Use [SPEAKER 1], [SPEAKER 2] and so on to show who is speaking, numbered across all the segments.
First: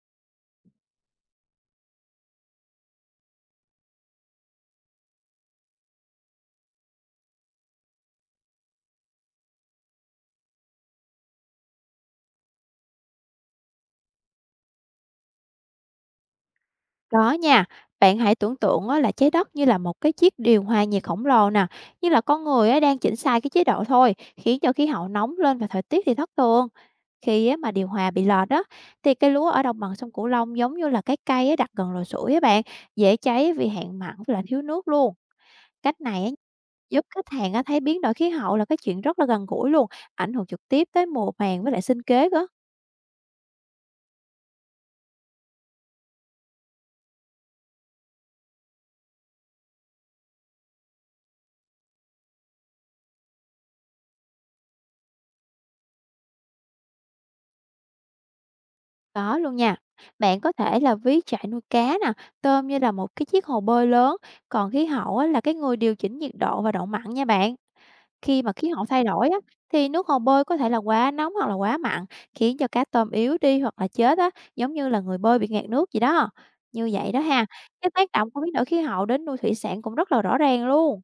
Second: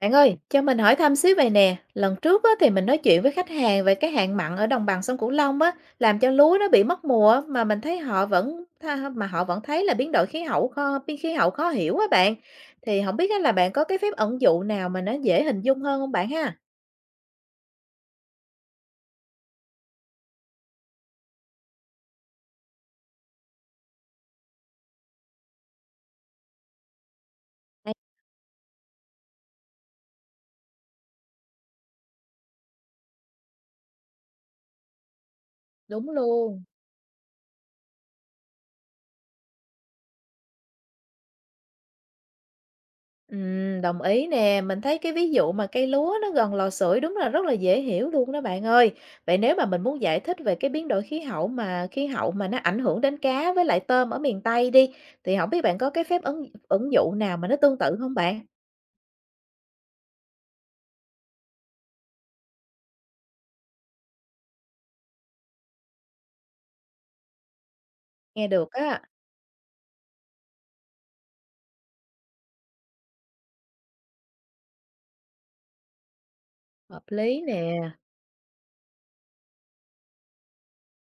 [SPEAKER 1] Bạn ơi, cho mình hỏi thăm xíu về nè. Lần trước á, thì mình nói chuyện với khách hàng về cái hạn mặn ở đồng bằng sông Cửu Long á, làm cho lúa nó bị mất mùa á, mà mình thấy họ vẫn mà họ vẫn thấy là biến khí hậu khó hiểu á bạn. Thì không biết á, là bạn có cái phép ẩn dụ nào mà nó dễ hình dung hơn không bạn ha?
[SPEAKER 2] Có nha, bạn hãy tưởng tượng á, là trái đất như là một cái chiếc điều hòa nhiệt khổng lồ nè, như là con người á, đang chỉnh sai cái chế độ thôi, khiến cho khí hậu nóng lên và thời tiết thì thất thường. Khi á, mà điều
[SPEAKER 1] À.
[SPEAKER 2] hòa bị lọt đó, thì cây lúa ở đồng bằng sông Cửu Long giống như là cái cây á, đặt gần lò sưởi á bạn, dễ cháy vì hạn mặn và là thiếu nước luôn. Cách
[SPEAKER 1] Đúng
[SPEAKER 2] này á,
[SPEAKER 1] luôn.
[SPEAKER 2] giúp khách hàng á, thấy biến đổi khí hậu là cái chuyện rất là gần gũi luôn, ảnh hưởng trực tiếp tới mùa màng với lại sinh kế cơ.
[SPEAKER 1] Đồng ý nè, mình thấy cái ví dụ mà cây lúa nó gần lò sưởi đúng là rất là dễ hiểu luôn đó bạn ơi. Vậy nếu mà mình muốn giải thích về cái biến đổi khí hậu mà nó ảnh hưởng đến cá với lại tôm ở miền Tây đi, thì không biết bạn có cái phép ứng ứng dụ nào mà nó tương tự không bạn?
[SPEAKER 2] Có luôn nha. Bạn có thể là ví trại nuôi cá nè, tôm như là một cái chiếc hồ bơi lớn, còn khí hậu á, là cái người điều chỉnh nhiệt độ và độ mặn nha bạn. Khi
[SPEAKER 1] Nghe
[SPEAKER 2] mà
[SPEAKER 1] được
[SPEAKER 2] khí hậu
[SPEAKER 1] á,
[SPEAKER 2] thay đổi á, thì nước hồ bơi có thể là quá nóng hoặc là quá mặn, khiến cho cá tôm yếu đi hoặc là chết á, giống như là người bơi bị ngạt nước gì đó. Như
[SPEAKER 1] hợp
[SPEAKER 2] vậy đó
[SPEAKER 1] lý
[SPEAKER 2] ha,
[SPEAKER 1] nè.
[SPEAKER 2] cái tác động của biến đổi khí hậu đến nuôi thủy sản cũng rất là rõ ràng luôn.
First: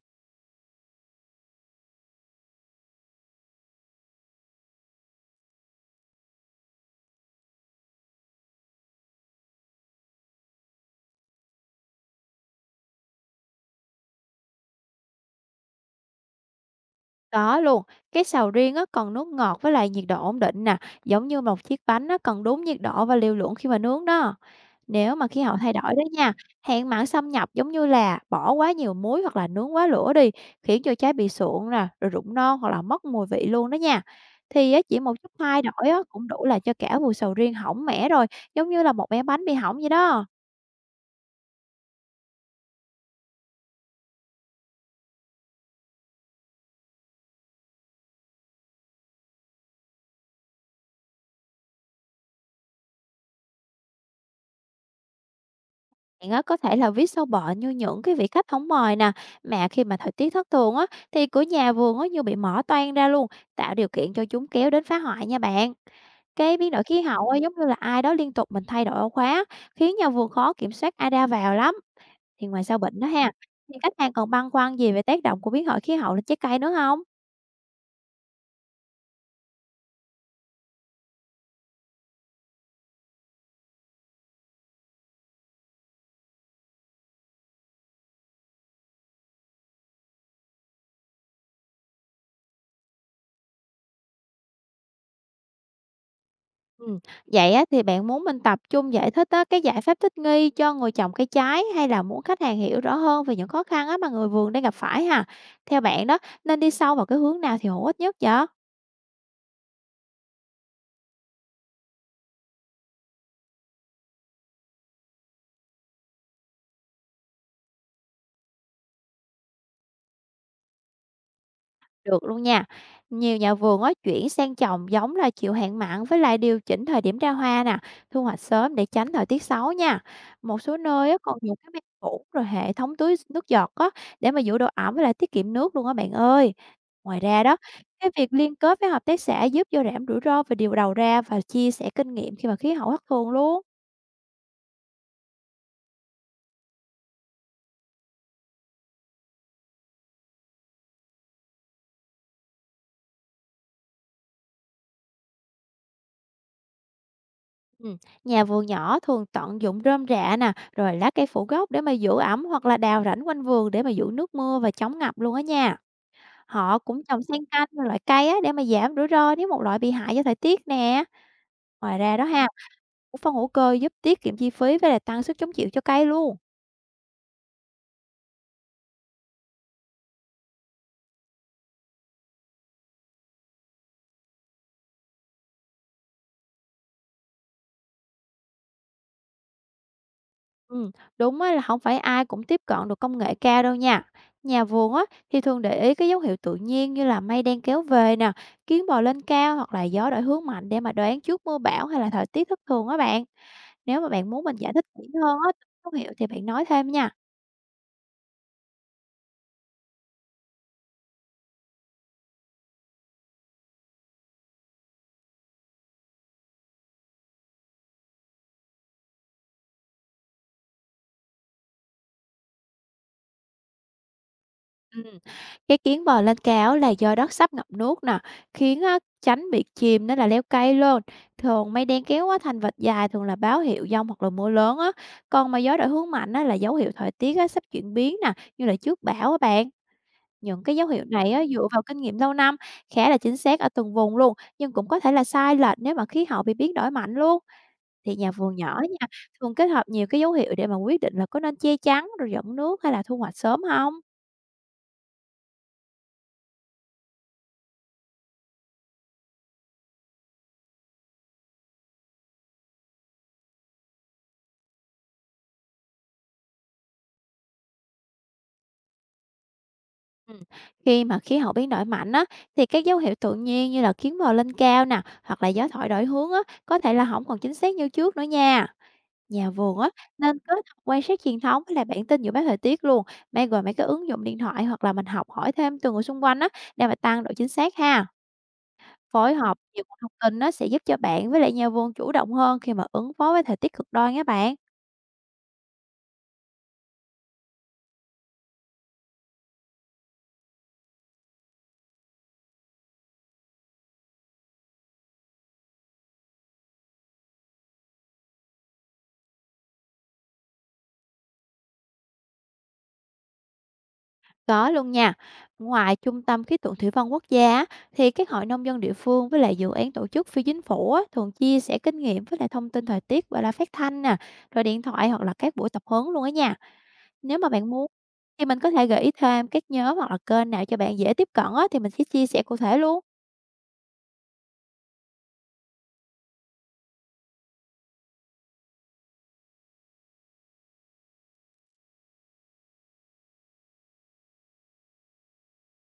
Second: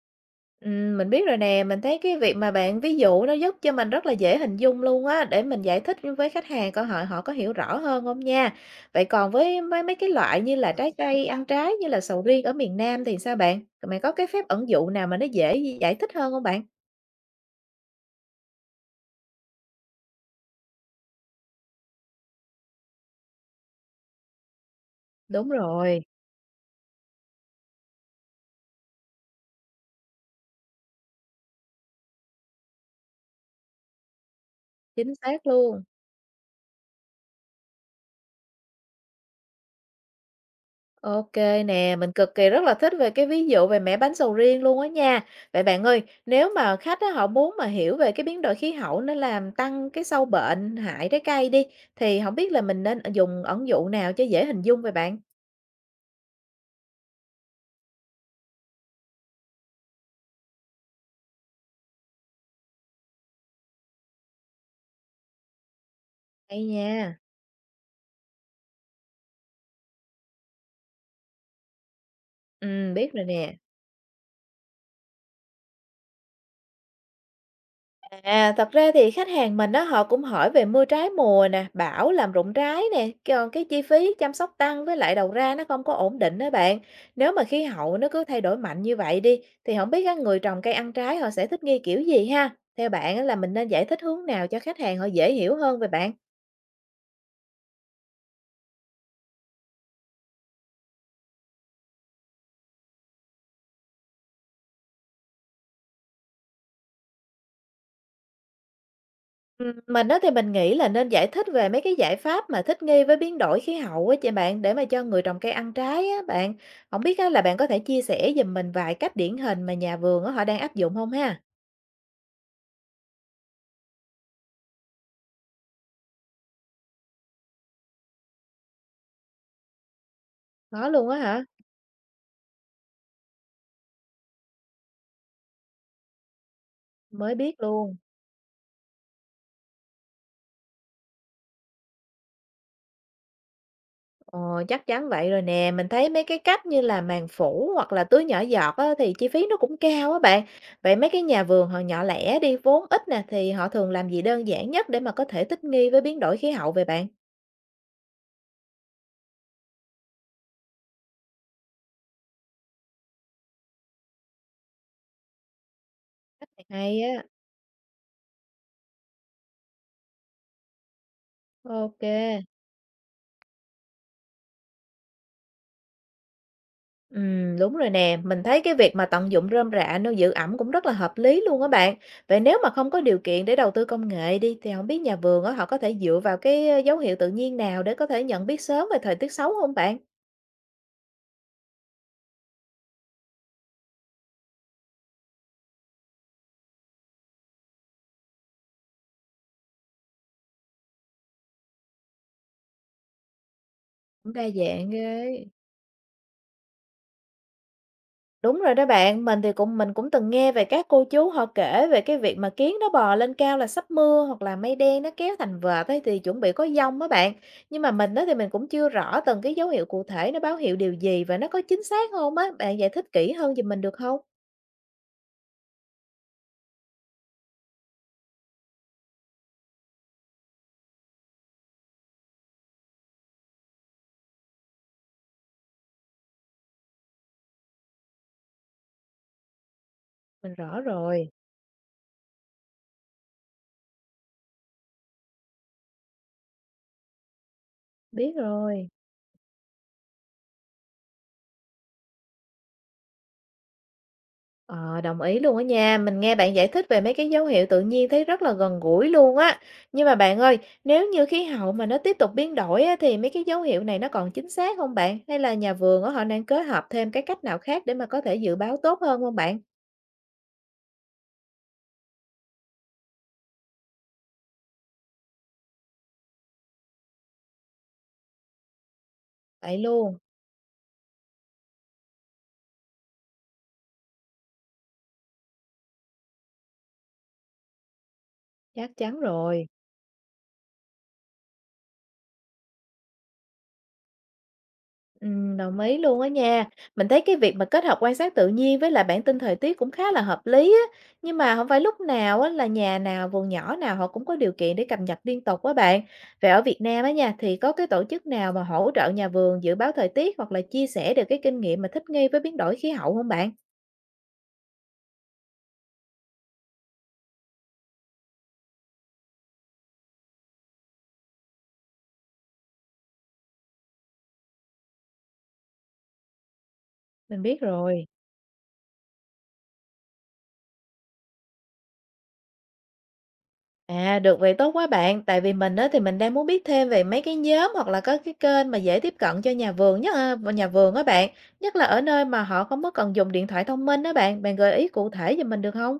[SPEAKER 1] Mình biết rồi nè, mình thấy cái việc mà bạn ví dụ nó giúp cho mình rất là dễ hình dung luôn á, để mình giải thích với khách hàng coi họ họ có hiểu rõ hơn không nha. Vậy còn với mấy mấy cái loại như là trái cây ăn trái như là sầu riêng ở miền Nam thì sao bạn? Mày có cái phép ẩn dụ nào mà nó dễ giải thích hơn không bạn?
[SPEAKER 2] Có luôn, cái sầu riêng á, cần nước ngọt với lại nhiệt độ ổn định nè, giống như một chiếc bánh á, cần đúng nhiệt độ và liều lượng khi mà nướng đó. Nếu mà khí
[SPEAKER 1] Đúng
[SPEAKER 2] hậu thay đổi
[SPEAKER 1] rồi,
[SPEAKER 2] đó nha, hạn mặn xâm nhập giống như là bỏ quá nhiều muối hoặc là nướng quá lửa đi, khiến cho trái bị sụn nè, rồi rụng non hoặc là mất mùi vị luôn đó nha. Thì á, chỉ một
[SPEAKER 1] chính
[SPEAKER 2] chút
[SPEAKER 1] xác
[SPEAKER 2] thay
[SPEAKER 1] luôn.
[SPEAKER 2] đổi á, cũng đủ là cho cả vụ sầu riêng hỏng mẻ rồi, giống như là một bé bánh bị hỏng vậy đó.
[SPEAKER 1] OK nè, mình cực kỳ rất là thích về cái ví dụ về mẻ bánh sầu riêng luôn á nha. Vậy bạn ơi, nếu mà khách á, họ muốn mà hiểu về cái biến đổi khí hậu nó làm tăng cái sâu bệnh hại trái cây đi, thì không biết là mình nên dùng ẩn dụ nào cho dễ hình dung vậy bạn?
[SPEAKER 2] Bạn á, có thể là viết sâu bệnh như những cái vị khách không mời nè, mà khi mà thời tiết thất thường á, thì cửa nhà vườn á, như bị mở toang ra luôn, tạo điều kiện cho chúng kéo đến phá hoại nha bạn. Cái
[SPEAKER 1] Hay
[SPEAKER 2] biến đổi khí
[SPEAKER 1] nha,
[SPEAKER 2] hậu á, giống như là ai đó liên tục mình thay đổi ổ khóa, khiến nhà vườn khó kiểm soát ai ra vào lắm. Thì ngoài sâu
[SPEAKER 1] ừ,
[SPEAKER 2] bệnh đó
[SPEAKER 1] biết rồi
[SPEAKER 2] ha,
[SPEAKER 1] nè.
[SPEAKER 2] thì khách hàng còn băn khoăn gì về tác động của biến đổi khí hậu lên trái cây nữa không?
[SPEAKER 1] À, thật ra thì khách hàng mình đó họ cũng hỏi về mưa trái mùa nè, bão làm rụng trái nè, còn cái chi phí chăm sóc tăng với lại đầu ra nó không có ổn định đó bạn. Nếu mà khí hậu nó cứ thay đổi mạnh như vậy đi, thì không biết các người trồng cây ăn trái họ sẽ thích nghi kiểu gì ha? Theo bạn á, là mình nên giải thích hướng nào cho khách hàng họ dễ hiểu hơn về bạn?
[SPEAKER 2] Ừ. Vậy á, thì bạn muốn mình tập trung giải thích á, cái giải pháp thích nghi cho người trồng cây trái hay là muốn khách hàng hiểu rõ hơn về những khó khăn á, mà người vườn đang gặp phải ha? Theo bạn đó, nên đi sâu vào cái hướng nào thì hữu ích nhất vậy?
[SPEAKER 1] Mình á thì mình nghĩ là nên giải thích về mấy cái giải pháp mà thích nghi với biến đổi khí hậu á chị bạn, để mà cho người trồng cây ăn trái á bạn. Không biết á là bạn có thể chia sẻ giùm mình vài cách điển hình mà nhà vườn á họ đang áp dụng không ha?
[SPEAKER 2] Được luôn nha. Nhiều nhà vườn á chuyển sang trồng giống là chịu hạn mặn với lại điều chỉnh thời điểm ra hoa nè, thu hoạch sớm để tránh thời tiết xấu nha. Một số
[SPEAKER 1] Có luôn
[SPEAKER 2] nơi
[SPEAKER 1] á
[SPEAKER 2] á còn
[SPEAKER 1] hả?
[SPEAKER 2] dùng cái máy cũ rồi hệ thống tưới nước giọt á để mà giữ độ ẩm với lại tiết kiệm nước luôn á bạn ơi. Ngoài
[SPEAKER 1] Mới
[SPEAKER 2] ra
[SPEAKER 1] biết
[SPEAKER 2] đó,
[SPEAKER 1] luôn.
[SPEAKER 2] cái việc liên kết với hợp tác xã giúp vô giảm rủi ro về điều đầu ra và chia sẻ kinh nghiệm khi mà khí hậu thất thường luôn.
[SPEAKER 1] Ờ, chắc chắn vậy rồi nè, mình thấy mấy cái cách như là màng phủ hoặc là tưới nhỏ giọt á thì chi phí nó cũng cao á bạn. Vậy mấy cái nhà vườn họ nhỏ lẻ đi, vốn ít nè, thì họ thường làm gì đơn giản nhất để mà có thể thích nghi với biến đổi khí hậu về bạn?
[SPEAKER 2] Ừ. Nhà vườn nhỏ thường tận dụng rơm rạ nè, rồi lá cây phủ gốc để mà giữ ẩm hoặc là đào rãnh quanh vườn để mà giữ nước mưa và chống ngập luôn á nha. Họ cũng
[SPEAKER 1] Hay
[SPEAKER 2] trồng
[SPEAKER 1] á,
[SPEAKER 2] xen canh nhiều loại cây á để mà giảm rủi ro nếu một loại bị hại do thời tiết nè. Ngoài
[SPEAKER 1] ok.
[SPEAKER 2] ra đó ha, cũng phân hữu cơ giúp tiết kiệm chi phí với lại tăng sức chống chịu cho cây luôn.
[SPEAKER 1] Đúng rồi nè, mình thấy cái việc mà tận dụng rơm rạ nuôi giữ ẩm cũng rất là hợp lý luôn á bạn. Vậy nếu mà không có điều kiện để đầu tư công nghệ đi thì không biết nhà vườn á họ có thể dựa vào cái dấu hiệu tự nhiên nào để có thể nhận biết sớm về thời tiết xấu không bạn?
[SPEAKER 2] Ừm, đúng á là không phải ai cũng tiếp cận được công nghệ cao đâu nha. Nhà vườn á thì thường để ý cái dấu hiệu tự nhiên như là mây đen kéo về nè, kiến bò lên cao hoặc là gió đổi hướng mạnh để mà đoán trước mưa bão hay là thời tiết thất thường á bạn. Nếu mà bạn
[SPEAKER 1] Cũng
[SPEAKER 2] muốn
[SPEAKER 1] đa
[SPEAKER 2] mình giải thích
[SPEAKER 1] dạng
[SPEAKER 2] kỹ hơn
[SPEAKER 1] ghê.
[SPEAKER 2] á dấu hiệu thì bạn nói thêm nha.
[SPEAKER 1] Đúng rồi đó bạn, mình cũng từng nghe về các cô chú họ kể về cái việc mà kiến nó bò lên cao là sắp mưa hoặc là mây đen nó kéo thành vệt ấy thì chuẩn bị có dông á bạn. Nhưng mà mình đó thì mình cũng chưa rõ từng cái dấu hiệu cụ thể nó báo hiệu điều gì và nó có chính xác không á. Bạn giải thích kỹ hơn giùm mình được không?
[SPEAKER 2] Ừm, cái kiến bò lên cao là do đất sắp ngập nước nè, khiến á chánh bị chìm nên là leo cây luôn. Thường mây đen kéo á thành vệt dài thường là báo hiệu dông hoặc là mưa lớn á. Còn mà gió đổi hướng mạnh á là dấu hiệu thời tiết á sắp chuyển biến nè, như là trước bão á bạn.
[SPEAKER 1] Mình
[SPEAKER 2] Những cái
[SPEAKER 1] rõ
[SPEAKER 2] dấu hiệu
[SPEAKER 1] rồi,
[SPEAKER 2] này á dựa vào kinh nghiệm lâu năm, khá là chính xác ở từng vùng luôn, nhưng cũng có thể là sai lệch nếu mà khí hậu bị biến đổi mạnh luôn. Thì
[SPEAKER 1] biết
[SPEAKER 2] nhà vườn nhỏ
[SPEAKER 1] rồi.
[SPEAKER 2] nha, thường kết hợp nhiều cái dấu hiệu để mà quyết định là có nên che chắn rồi dẫn nước hay là thu hoạch sớm không.
[SPEAKER 1] Ờ, đồng ý luôn á nha. Mình nghe bạn giải thích về mấy cái dấu hiệu tự nhiên thấy rất là gần gũi luôn á. Nhưng mà bạn ơi, nếu như khí hậu mà nó tiếp tục biến đổi á, thì mấy cái dấu hiệu này nó còn chính xác không bạn? Hay là nhà vườn á, họ đang kết hợp thêm cái cách nào khác để mà có thể dự báo tốt hơn không bạn?
[SPEAKER 2] Ừm, khi mà khí hậu biến đổi mạnh á, thì các dấu hiệu tự nhiên như là kiến bò lên cao nè, hoặc là gió thổi đổi hướng á, có thể là không còn chính xác như trước nữa nha. Nhà
[SPEAKER 1] Vậy
[SPEAKER 2] vườn á,
[SPEAKER 1] luôn,
[SPEAKER 2] nên kết hợp quan sát truyền thống với lại bản tin dự báo thời tiết luôn, mấy cái ứng dụng điện thoại hoặc là mình học hỏi thêm từ người xung quanh á, để mà tăng độ chính xác ha.
[SPEAKER 1] chắc chắn
[SPEAKER 2] Phối hợp
[SPEAKER 1] rồi.
[SPEAKER 2] nhiều nguồn thông tin nó sẽ giúp cho bạn với lại nhà vườn chủ động hơn khi mà ứng phó với thời tiết cực đoan á bạn.
[SPEAKER 1] Đồng ý luôn á nha. Mình thấy cái việc mà kết hợp quan sát tự nhiên với lại bản tin thời tiết cũng khá là hợp lý á. Nhưng mà không phải lúc nào á là nhà nào, vườn nhỏ nào họ cũng có điều kiện để cập nhật liên tục á bạn. Vậy ở Việt Nam á nha, thì có cái tổ chức nào mà hỗ trợ nhà vườn dự báo thời tiết hoặc là chia sẻ được cái kinh nghiệm mà thích nghi với biến đổi khí hậu không bạn?
[SPEAKER 2] Có luôn nha. Ngoài Trung tâm Khí tượng Thủy văn Quốc gia á, thì các hội nông dân địa phương với lại dự án tổ chức phi chính phủ á, thường chia sẻ kinh nghiệm với lại thông tin thời tiết và là phát thanh nè, rồi điện thoại hoặc là các buổi tập huấn luôn á nha. Nếu
[SPEAKER 1] Mình
[SPEAKER 2] mà
[SPEAKER 1] biết
[SPEAKER 2] bạn muốn
[SPEAKER 1] rồi.
[SPEAKER 2] thì mình có thể gợi ý thêm các nhóm hoặc là kênh nào cho bạn dễ tiếp cận á, thì mình sẽ chia sẻ cụ thể luôn.
[SPEAKER 1] À, được vậy tốt quá bạn, tại vì mình á thì mình đang muốn biết thêm về mấy cái nhóm hoặc là có cái kênh mà dễ tiếp cận cho nhà vườn nhất à, nhà vườn á bạn, nhất là ở nơi mà họ không có cần dùng điện thoại thông minh đó bạn, bạn gợi ý cụ thể giùm mình được không?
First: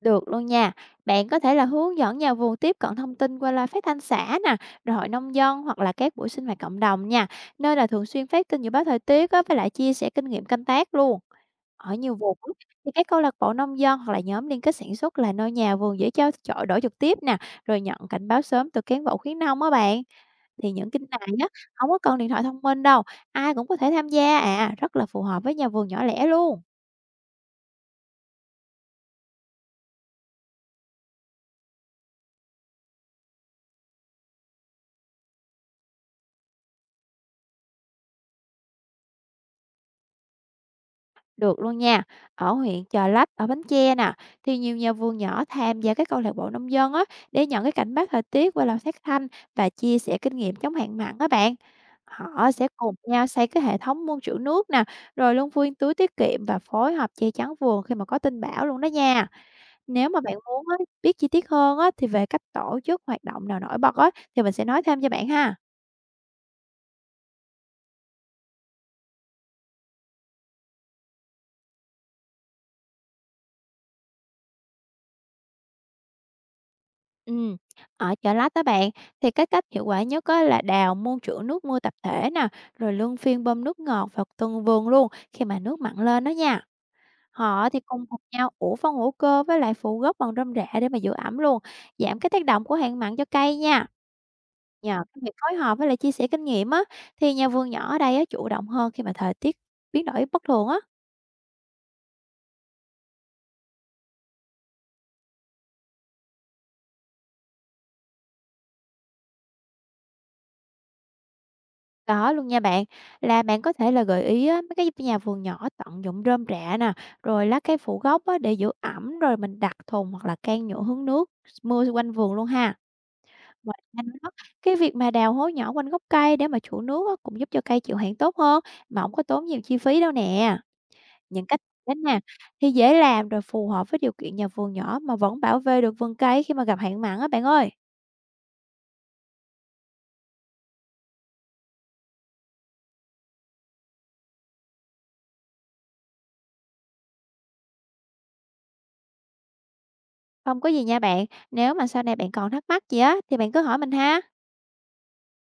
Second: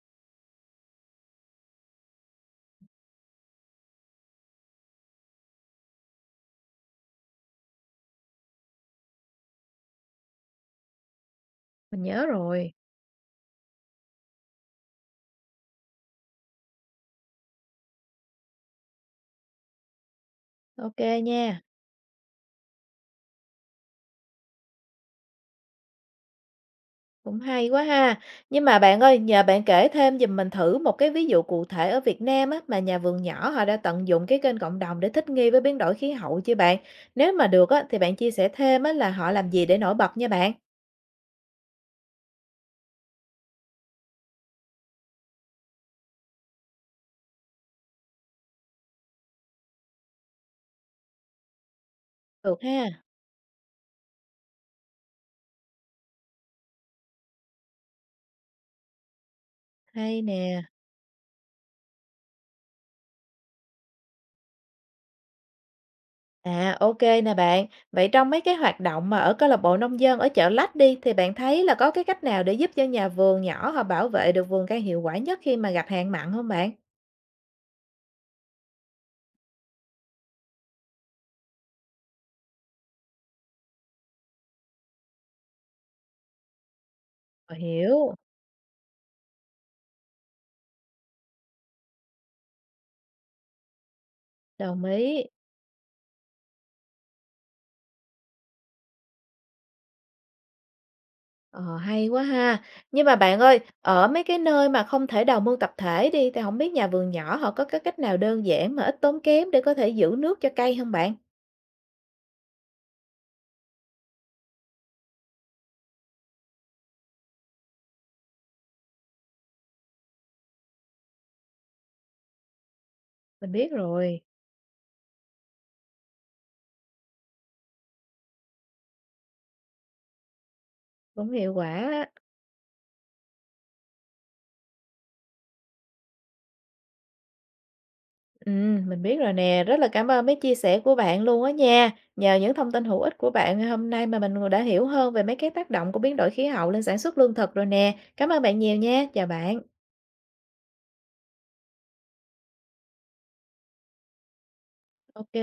[SPEAKER 2] Được luôn nha. Bạn có thể là hướng dẫn nhà vườn tiếp cận thông tin qua loa phát thanh xã nè, rồi hội nông dân hoặc là các buổi sinh hoạt cộng đồng nha, nơi là thường xuyên phát tin dự báo thời tiết á, với lại chia sẻ kinh nghiệm canh tác luôn. Ở
[SPEAKER 1] Mình
[SPEAKER 2] nhiều
[SPEAKER 1] nhớ
[SPEAKER 2] vùng á,
[SPEAKER 1] rồi.
[SPEAKER 2] thì các câu lạc bộ nông dân hoặc là nhóm liên kết sản xuất là nơi nhà vườn dễ trao chọi đổi trực tiếp nè, rồi nhận cảnh báo sớm từ cán bộ khuyến nông á bạn. Thì những
[SPEAKER 1] Ok
[SPEAKER 2] kênh này
[SPEAKER 1] nha,
[SPEAKER 2] á, không có cần điện thoại thông minh đâu, ai cũng có thể tham gia à, rất là phù hợp với nhà vườn nhỏ lẻ luôn.
[SPEAKER 1] cũng hay quá ha. Nhưng mà bạn ơi, nhờ bạn kể thêm giùm mình thử một cái ví dụ cụ thể ở Việt Nam á mà nhà vườn nhỏ họ đã tận dụng cái kênh cộng đồng để thích nghi với biến đổi khí hậu chưa bạn? Nếu mà được á thì bạn chia sẻ thêm á là họ làm gì để nổi bật nha bạn.
[SPEAKER 2] Được luôn nha. Ở huyện Chợ Lách ở Bến Tre nè thì nhiều nhà vườn nhỏ tham gia các câu lạc bộ nông dân á để nhận cái cảnh báo thời tiết qua lò phát thanh và chia sẻ kinh nghiệm chống hạn mặn các bạn. Họ
[SPEAKER 1] Được
[SPEAKER 2] sẽ cùng
[SPEAKER 1] ha.
[SPEAKER 2] nhau xây cái hệ thống mương trữ nước nè, rồi luôn phiên túi tiết kiệm và phối hợp che chắn vườn khi mà có tin bão luôn đó nha. Nếu
[SPEAKER 1] Hay
[SPEAKER 2] mà bạn muốn
[SPEAKER 1] nè.
[SPEAKER 2] á, biết chi tiết hơn á, thì về cách tổ chức hoạt động nào nổi bật á, thì mình sẽ nói thêm cho bạn ha.
[SPEAKER 1] À, ok nè bạn. Vậy trong mấy cái hoạt động mà ở câu lạc bộ nông dân ở Chợ Lách đi, thì bạn thấy là có cái cách nào để giúp cho nhà vườn nhỏ họ bảo vệ được vườn cây hiệu quả nhất khi mà gặp hạn mặn không bạn?
[SPEAKER 2] Ừm, ở Chợ Lách á bạn, thì cái cách hiệu quả nhất á là đào mương trữ nước mưa tập thể nè, rồi luân phiên bơm nước ngọt vào từng vườn luôn khi mà nước mặn lên đó nha.
[SPEAKER 1] Ờ,
[SPEAKER 2] Họ thì cùng
[SPEAKER 1] hiểu,
[SPEAKER 2] hợp nhau ủ phân hữu cơ với lại phụ gốc bằng rơm rạ để mà giữ ẩm luôn, giảm cái tác động của hạn mặn cho cây nha.
[SPEAKER 1] đồng
[SPEAKER 2] Nhờ cái
[SPEAKER 1] ý.
[SPEAKER 2] việc phối hợp với lại chia sẻ kinh nghiệm á, thì nhà vườn nhỏ ở đây á chủ động hơn khi mà thời tiết biến đổi bất thường á.
[SPEAKER 1] Ờ, hay quá ha. Nhưng mà bạn ơi, ở mấy cái nơi mà không thể đào mương tập thể đi, thì không biết nhà vườn nhỏ họ có cái cách nào đơn giản mà ít tốn kém để có thể giữ nước cho cây không bạn?
[SPEAKER 2] Có luôn nha bạn, là bạn có thể là gợi ý á, mấy cái nhà vườn nhỏ tận dụng rơm rạ nè, rồi lá cây phủ gốc á, để giữ ẩm, rồi mình đặt thùng hoặc là can nhựa hướng nước mưa quanh vườn luôn ha.
[SPEAKER 1] Mình biết
[SPEAKER 2] Ngoài ra
[SPEAKER 1] rồi,
[SPEAKER 2] nữa, cái việc mà đào hố nhỏ quanh gốc cây để mà chủ nước á, cũng giúp cho cây chịu hạn tốt hơn mà không có tốn nhiều chi phí đâu nè.
[SPEAKER 1] cũng
[SPEAKER 2] Những
[SPEAKER 1] hiệu
[SPEAKER 2] cách đến
[SPEAKER 1] quả.
[SPEAKER 2] nè thì dễ làm rồi phù hợp với điều kiện nhà vườn nhỏ mà vẫn bảo vệ được vườn cây khi mà gặp hạn mặn á bạn ơi.
[SPEAKER 1] Mình biết rồi nè, rất là cảm ơn mấy chia sẻ của bạn luôn á nha. Nhờ những thông tin hữu ích của bạn hôm nay mà mình đã hiểu hơn về mấy cái tác động của biến đổi khí hậu lên sản xuất lương thực rồi nè. Cảm ơn bạn nhiều nha, chào bạn.
[SPEAKER 2] Không có gì nha bạn, nếu mà sau này bạn còn thắc mắc gì á thì bạn cứ hỏi mình ha.
[SPEAKER 1] Ok.